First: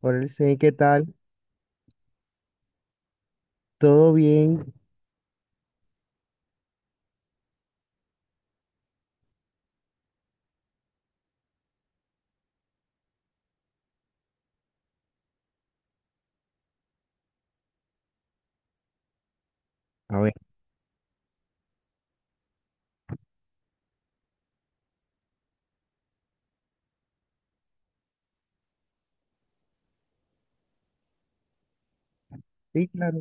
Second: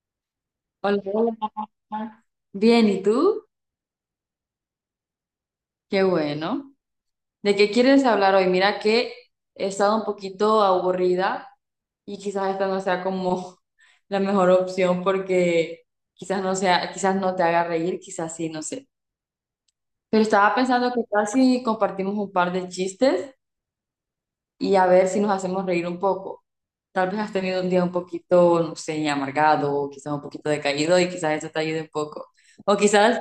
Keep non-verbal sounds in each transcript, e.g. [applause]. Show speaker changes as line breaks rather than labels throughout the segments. Por el sí, ¿qué
Hola,
tal?
hola. Bien, ¿y tú?
¿Todo bien?
Qué bueno. ¿De qué quieres hablar hoy? Mira que he estado un poquito aburrida y quizás esta no sea como [laughs] la mejor opción porque quizás no te haga reír, quizás sí, no sé.
A
Pero
ver,
estaba pensando que tal si compartimos un par de chistes y a ver si nos hacemos reír un poco. Tal vez has tenido un día un poquito, no sé, amargado, o quizás un poquito decaído y quizás eso te ayude un poco. O
sí, claro.
quizás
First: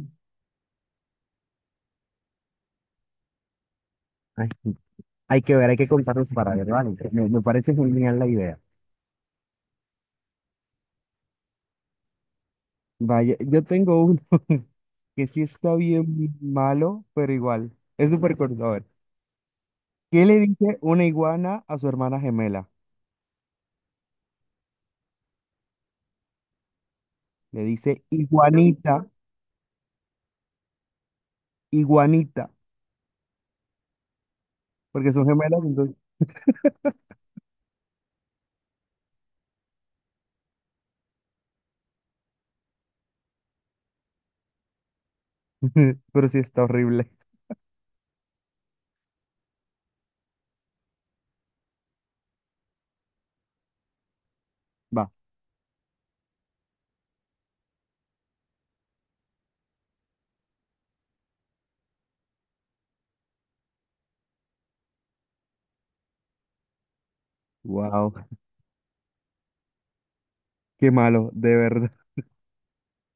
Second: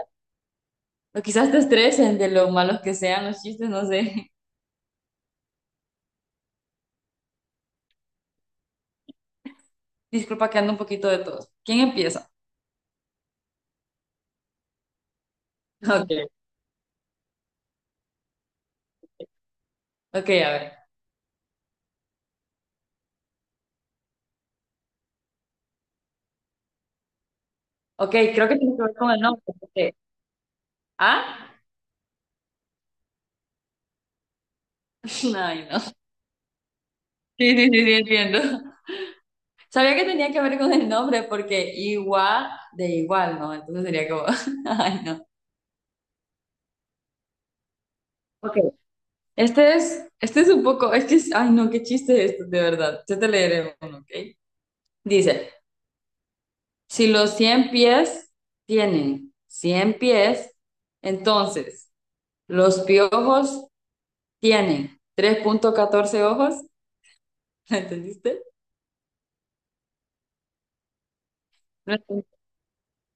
O quizás te estresen de lo malos que sean los chistes, no sé.
Ay, hay que ver, hay que contarnos para ver, ¿vale? Me parece genial la idea.
[laughs] Disculpa que ando un poquito de todos. ¿Quién empieza?
Vaya, yo tengo uno [laughs] que sí está
[laughs] Ok,
bien malo, pero igual. Es súper corto. A ver, ¿qué
ok,
le
a
dice
ver.
una iguana a su hermana gemela? Le dice
Ok, creo que tiene que ver
iguanita,
con el nombre. Porque- ¿Ah?
iguanita, porque son
[laughs]
gemelas,
Ay, no.
entonces.
Sí, sí, sí, sí, entiendo. [laughs] Sabía que tenía que ver con el nombre porque igual de igual, ¿no? Entonces sería como... [laughs] Ay, no.
[laughs] Pero sí está horrible.
Ok. Este es un poco, es que, es- ay no, qué chiste es esto, de verdad. Yo te leeré uno, ¿ok?
Va,
Dice, si los 100 pies tienen 100 pies, entonces... Los piojos tienen 3.14 ojos. [laughs] ¿La
wow,
entendiste?
qué malo, de verdad.
No entendí.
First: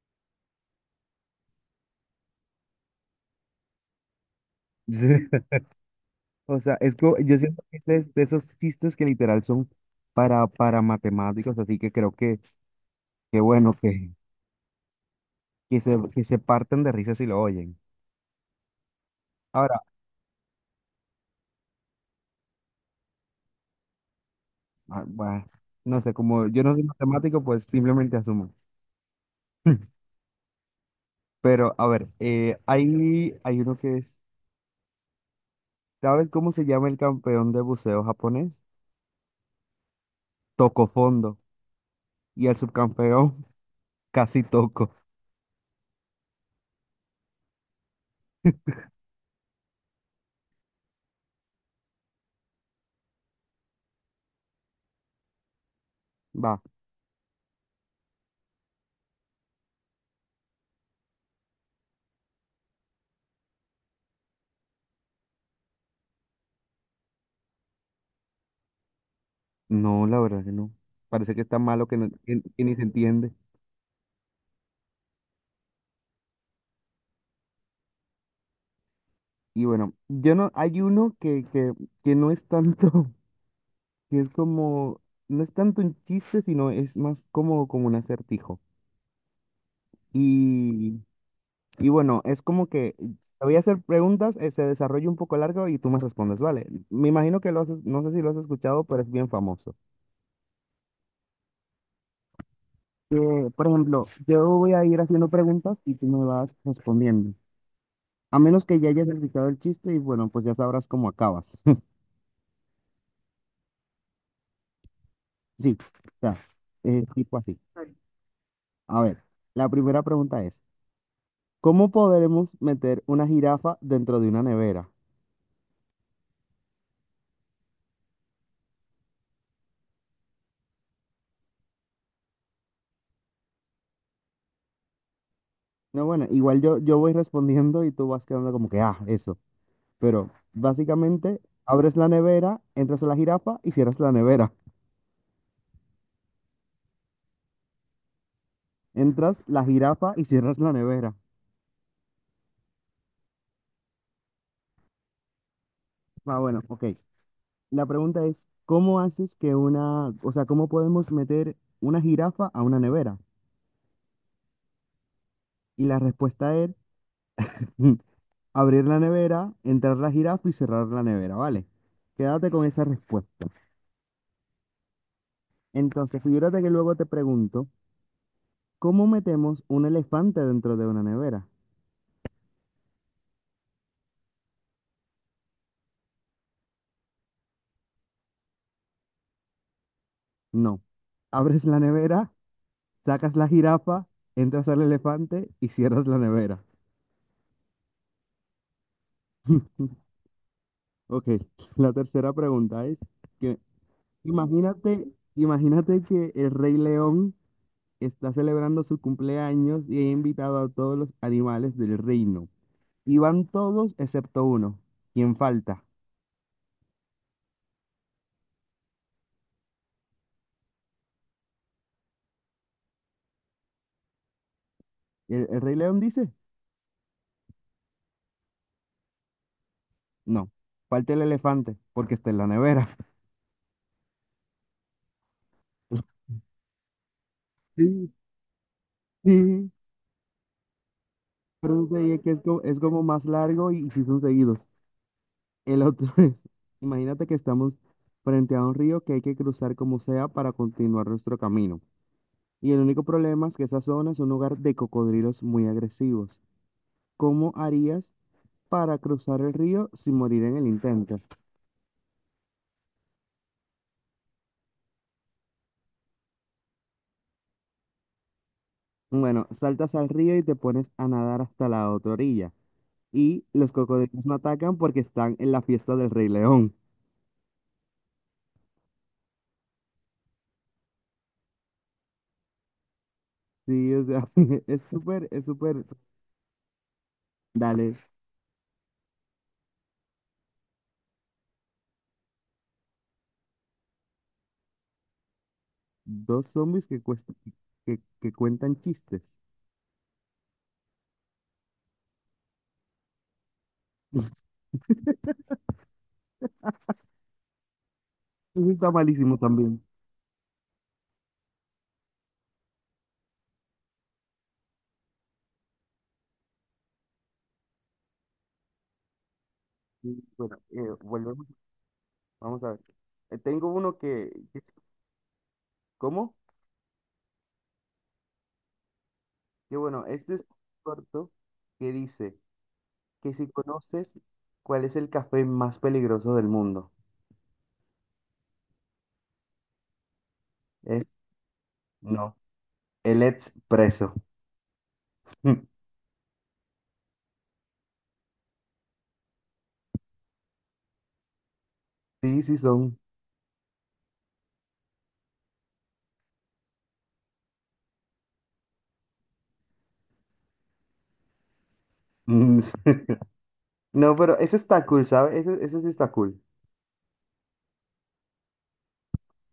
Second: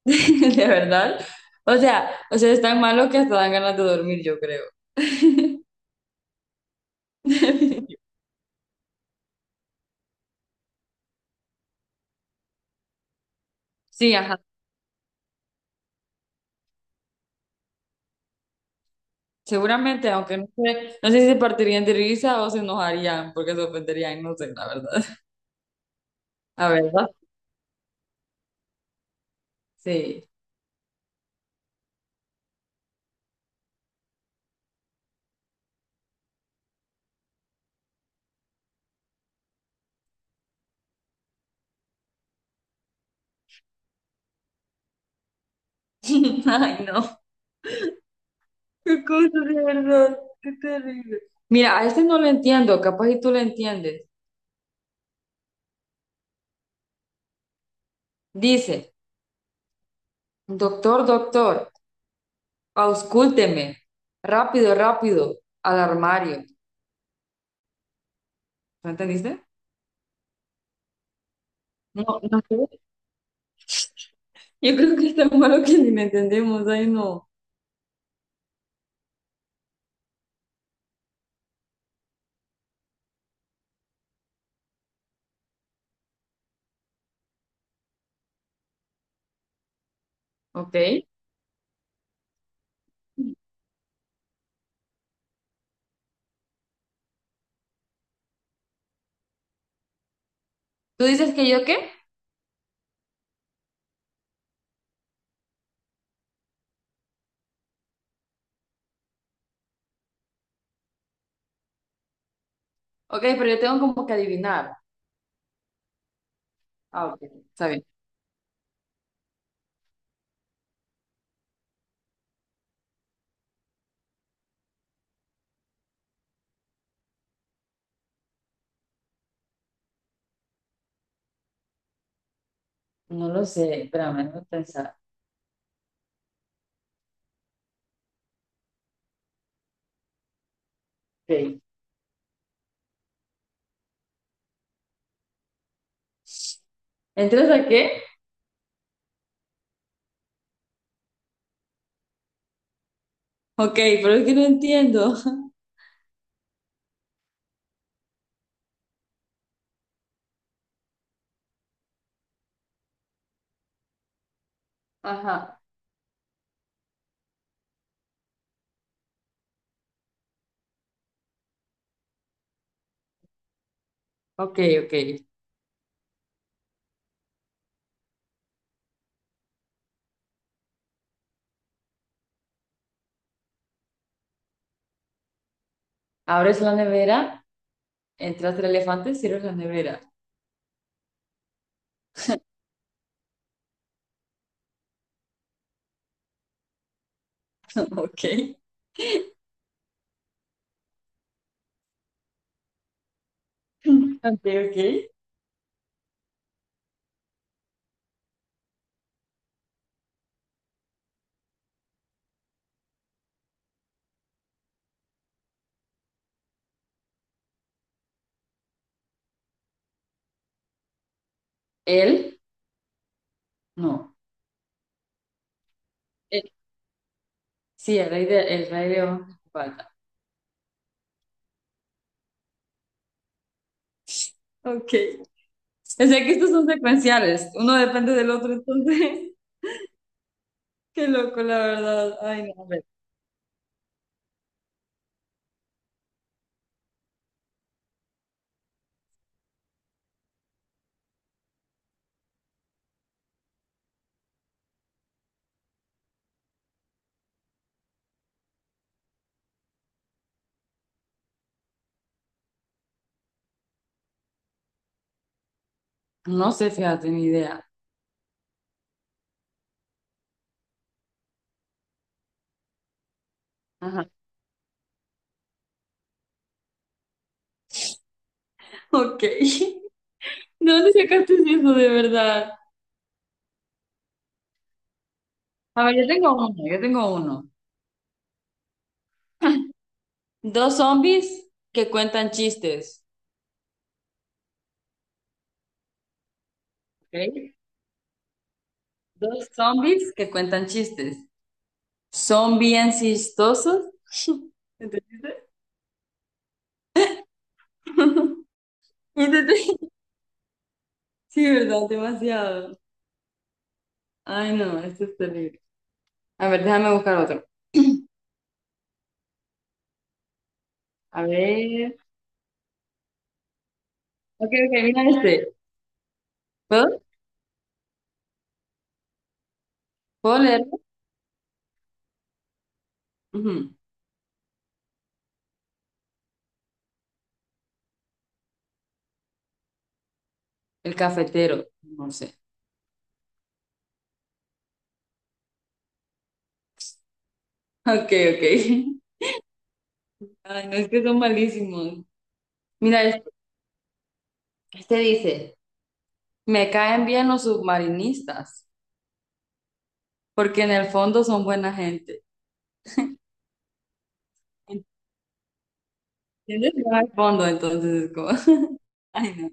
[laughs] De verdad. O sea, es tan malo que hasta dan ganas de dormir, yo creo.
[laughs] O sea, es como, yo siento que
[laughs]
es de, esos chistes que literal son para matemáticos, así que creo que bueno, que,
Sí, ajá.
que se parten de risa si lo oyen. Ahora,
Seguramente, aunque no sé si se partirían de risa o se enojarían porque se ofenderían, no sé, la verdad.
ah,
[laughs]
bueno, no sé, como yo
¿A
no soy
verdad?
matemático, pues simplemente asumo. [laughs]
Sí.
Pero, a ver, hay, hay uno que es, ¿sabes cómo se llama el campeón de buceo japonés? Toco fondo. Y el subcampeón, [laughs] casi toco.
[laughs] Ay, no. Qué cosa de verdad. Qué terrible. Mira, a este no lo entiendo, capaz y tú lo entiendes.
Va,
Dice, doctor, doctor. Auscúlteme. Rápido, rápido. Al armario. ¿No entendiste?
no, la verdad que no. Parece que está malo que,
No, no
que ni
sé.
se entiende.
Yo creo que es tan malo que ni me entendemos. Ay, no.
Y bueno, yo no, hay uno que no es tanto, [laughs] que es como, no es tanto un chiste, sino es más como, como un acertijo.
Ok.
Y, y bueno, es como que te voy a hacer preguntas, se desarrolla un poco largo y tú me respondes, ¿vale? Me imagino que lo has, no sé si lo has escuchado, pero es bien famoso.
¿Tú dices que yo qué?
Por ejemplo, yo voy a ir haciendo preguntas y tú me vas respondiendo. A menos que ya hayas escuchado el chiste y bueno, pues ya sabrás cómo acabas. [laughs]
Ok, pero yo tengo como que adivinar.
Sí, o sea,
Ah, ok.
tipo así.
Está bien.
A ver, la primera pregunta es, ¿cómo podremos meter una jirafa dentro de una nevera?
No lo sé. Espérame, no pensar.
No, bueno, igual yo, yo voy respondiendo y tú vas quedando como que, ah, eso. Pero básicamente
Ok.
abres la nevera, entras a la jirafa y cierras la nevera.
¿Entras a qué?
Entras la jirafa y cierras la nevera.
Ok, pero es que no entiendo. [laughs]
Ah, bueno, ok. La pregunta es, ¿cómo haces que una, o sea, cómo podemos meter una jirafa a una nevera?
Ajá.
Y la respuesta es [laughs] abrir la nevera, entrar la jirafa y cerrar la nevera, ¿vale? Quédate con esa respuesta.
Ok, ok.
Entonces, figúrate que luego te pregunto, ¿cómo metemos un elefante dentro de una nevera?
Abres la nevera, entras el elefante, cierras la nevera.
No. Abres la nevera, sacas la jirafa, entras al elefante y cierras la nevera.
[laughs] Ok. [laughs]
Ok, la tercera pregunta es que
Ok, ok.
imagínate, imagínate que el Rey León está celebrando su cumpleaños y ha invitado a todos los animales del reino. Y van todos excepto uno. ¿Quién falta?
Él, no.
El Rey León dice?
Sí, el rey león de Esparta.
No, falta el elefante porque está en la nevera.
Ok. O
[laughs]
sea que estos son secuenciales. Uno
Sí,
depende del otro, entonces.
sí,
[laughs] Qué loco, la
pero eso te
verdad.
digo que
Ay, no, a
es
ver.
como más largo y, si son seguidos. El otro [laughs] es, imagínate que estamos frente a un río que hay que cruzar como sea para continuar nuestro camino. Y el único problema es que esa zona es un lugar de cocodrilos muy agresivos. ¿Cómo harías para cruzar el río sin morir en el intento?
No sé, fíjate, ni idea.
Bueno, saltas al río y te pones a nadar hasta la otra orilla. Y los
Ajá.
cocodrilos no atacan porque están en la fiesta del Rey León.
Ok. [laughs] ¿De dónde sacaste eso de verdad?
Sí, o sea, [laughs] es súper,
A ver, yo tengo uno.
dale.
Dos zombies que cuentan chistes.
Dos zombies que,
Ok.
que cuentan chistes.
Dos zombies que cuentan chistes. Son bien chistosos.
[laughs]
[laughs] ¿Entendiste?
Eso está
[laughs]
malísimo
¿Entendiste?
también.
Sí, ¿verdad? Demasiado. Ay, no, esto es terrible. A ver, déjame buscar otro.
Y, bueno,
A
volvemos.
ver.
Vamos a ver. Tengo uno que,
Ok, ok, mira este.
¿Cómo?
¿Puedo?
Que bueno, este
¿Puedo
es
leerlo?
corto que dice que si
Ujú.
conoces cuál es el café más peligroso del mundo.
El
Es
cafetero. No
no.
sé. [laughs]
El expreso. [laughs]
Ok, ok. Ay, no, es que son malísimos.
Sí, sí son.
Mira este. Este dice, me caen bien los submarinistas, porque en el fondo son buena gente.
Mm, [laughs] no, pero eso está cool, ¿sabes? Eso sí está cool.
¿Entiendes? No hay fondo, entonces es como... [laughs] Ay, no.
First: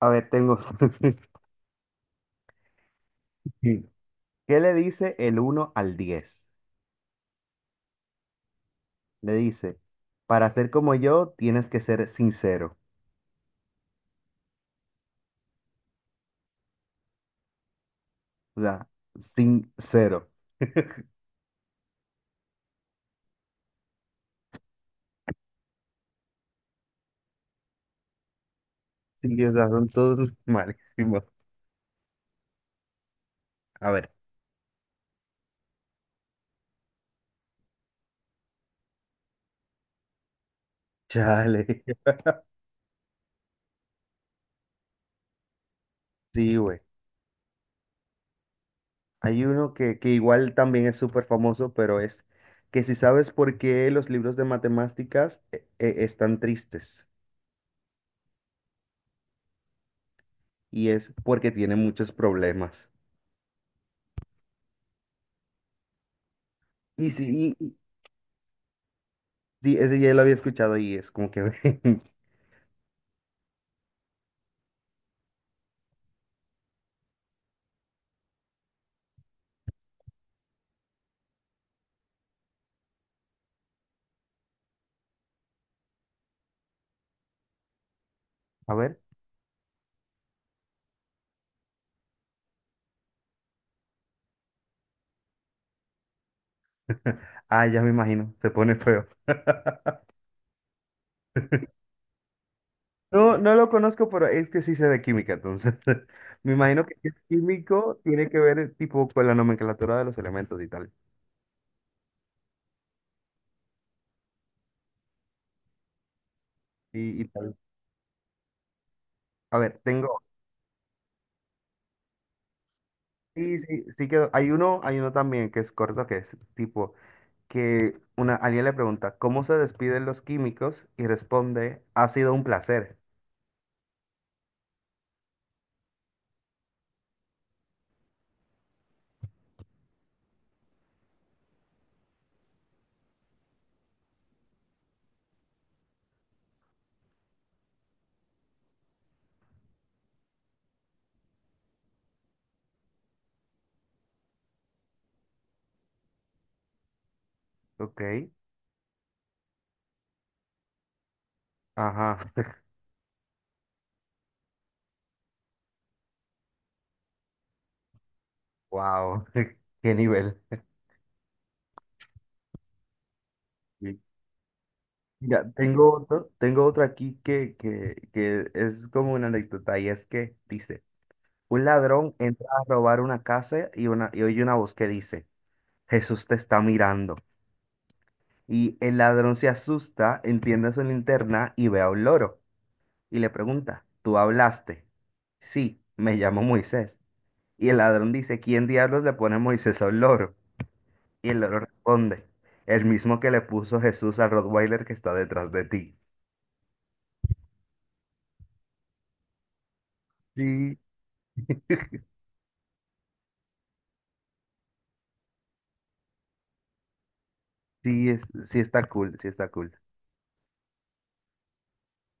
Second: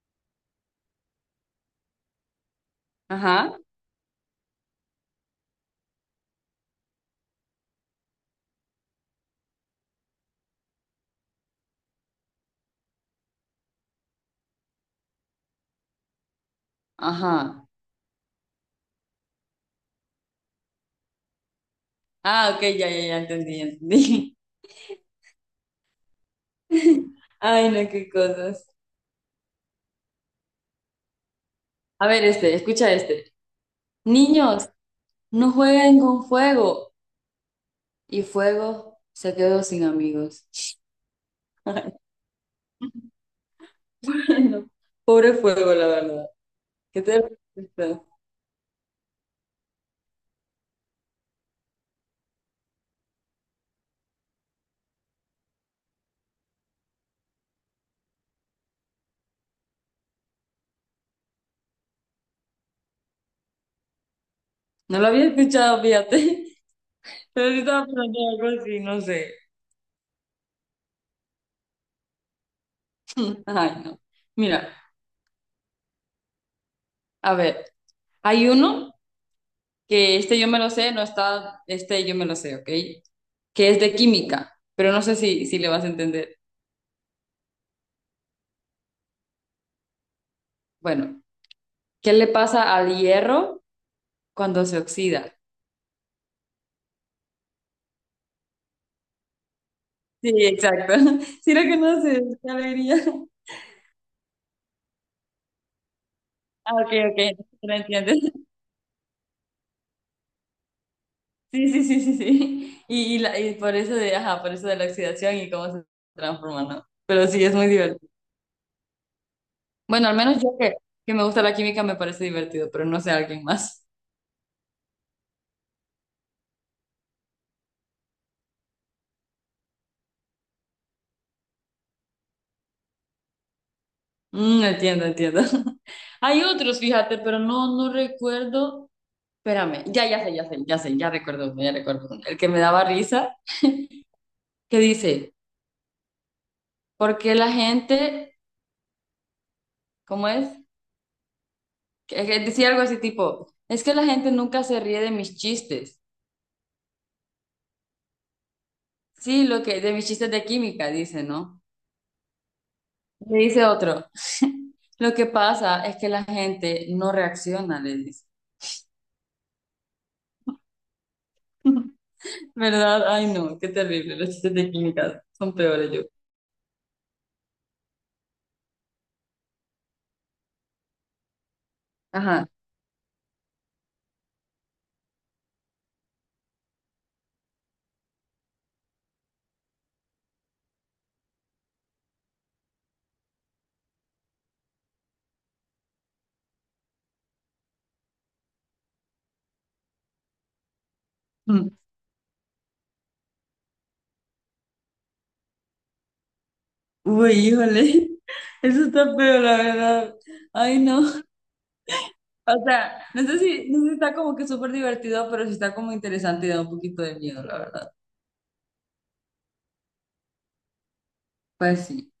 A ver, tengo. [laughs]
Ajá,
¿Qué le dice el uno al diez? Le dice, para ser como yo tienes que ser sincero.
ajá.
O sea, sincero.
Ah, ok, ya entendí, ya entendí. [laughs] Ay, no, qué cosas.
Sí, o sea, son todos [laughs] malísimos.
A ver, este, escucha este.
A ver,
Niños. No jueguen con fuego. Y fuego se quedó sin amigos.
chale.
[laughs] Ay,
[laughs]
no. Pobre fuego, la verdad.
Sí, güey.
¿Qué te parece?
Hay uno que igual también es súper famoso, pero es que si sabes por qué los libros de matemáticas están tristes. Y es porque tienen muchos problemas.
No lo había escuchado, fíjate.
Y
[laughs] Pero
sí,
sí estaba pensando en algo así, no sé.
sí, ese ya lo había escuchado y es como que...
[laughs] Ay, no. Mira, a ver, hay uno que este yo me lo sé, no está, este yo me lo sé, ¿ok? Que es de química, pero no sé si le vas a entender.
[laughs] A ver.
Bueno, ¿qué le pasa al hierro cuando se oxida?
Ah, ya me imagino. Se pone feo. [laughs]
Sí, exacto. [laughs] Sí, lo conoces, qué alegría.
No, no lo conozco, pero es que sí sé de química, entonces [laughs] me
Ah,
imagino que si es
ok, entonces lo
químico
entiendes.
tiene que
[laughs]
ver tipo con la nomenclatura de los elementos y tal.
Sí. Por eso de, ajá, por eso de la oxidación y cómo se transforma, ¿no? Pero
Y
sí,
tal.
es muy divertido.
A ver,
Bueno, al
tengo.
menos yo que me gusta la química me parece divertido, pero no sé alguien
Sí, sí,
más.
sí que hay uno también que es corto, que es tipo que una alguien le pregunta ¿cómo se despiden los químicos? Y responde, ha sido un placer.
Mm, entiendo, entiendo. [laughs] Hay otros, fíjate, pero no, no recuerdo. Espérame, ya, ya sé, ya sé, ya sé, ya recuerdo, uno, ya recuerdo uno. El que me daba risa, que dice, ¿por qué la gente, cómo es? Que decía algo así tipo, es que la gente nunca se ríe de mis chistes.
Ok,
Sí, lo que de mis chistes de química dice, ¿no?
ajá. [laughs]
Le dice otro, lo que pasa es que la gente no reacciona, le dice.
Wow, [laughs] qué nivel.
[laughs] ¿Verdad? Ay, no, qué
Sí.
terrible. Los chistes de química
Ya,
son peores yo.
tengo otro aquí que, que es como una anécdota y es que dice. Un ladrón entra
Ajá.
a robar una casa y, una, y oye una voz que dice, Jesús te está mirando. Y el ladrón se asusta, enciende su linterna y ve a un loro. Y le pregunta, ¿tú hablaste? Sí, me llamo Moisés. Y el ladrón dice, ¿quién diablos le pone Moisés a un loro? Y el loro
Mm.
responde, el mismo que le puso Jesús al Rottweiler que está detrás de ti.
Uy, híjole. [laughs] Eso está peor, la verdad.
Sí,
Ay, no. O sea, no sé si está como que súper divertido, pero sí está como interesante y da un poquito de miedo, la verdad.
sí, es, sí está cool, sí está cool.
Pues sí.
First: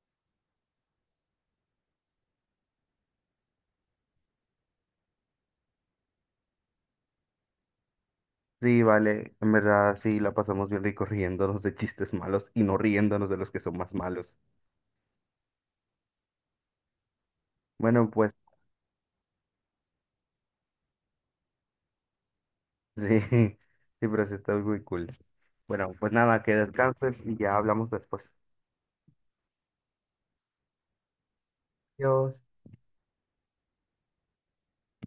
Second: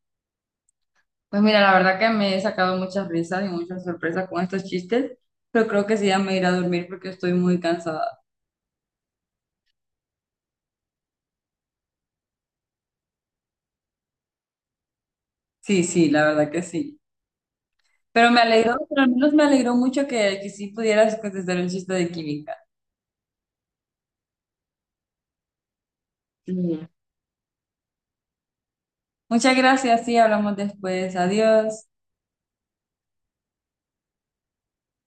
Pues mira, la verdad que me he sacado muchas risas y muchas sorpresas con estos chistes, pero creo que sí ya me iré a dormir porque estoy muy cansada.
Sí, vale, en verdad sí la pasamos bien rico riéndonos de chistes malos y no riéndonos de los que son más malos.
Sí, sí, la verdad que sí.
Bueno,
Pero
pues
me alegró, pero al menos me alegró mucho que sí pudieras contestar el chiste de química.
sí, [laughs] sí, pero sí está muy cool. Bueno, pues nada, que
Mm.
descanses y ya hablamos después.
Muchas gracias, sí, hablamos después. Adiós.
Adiós.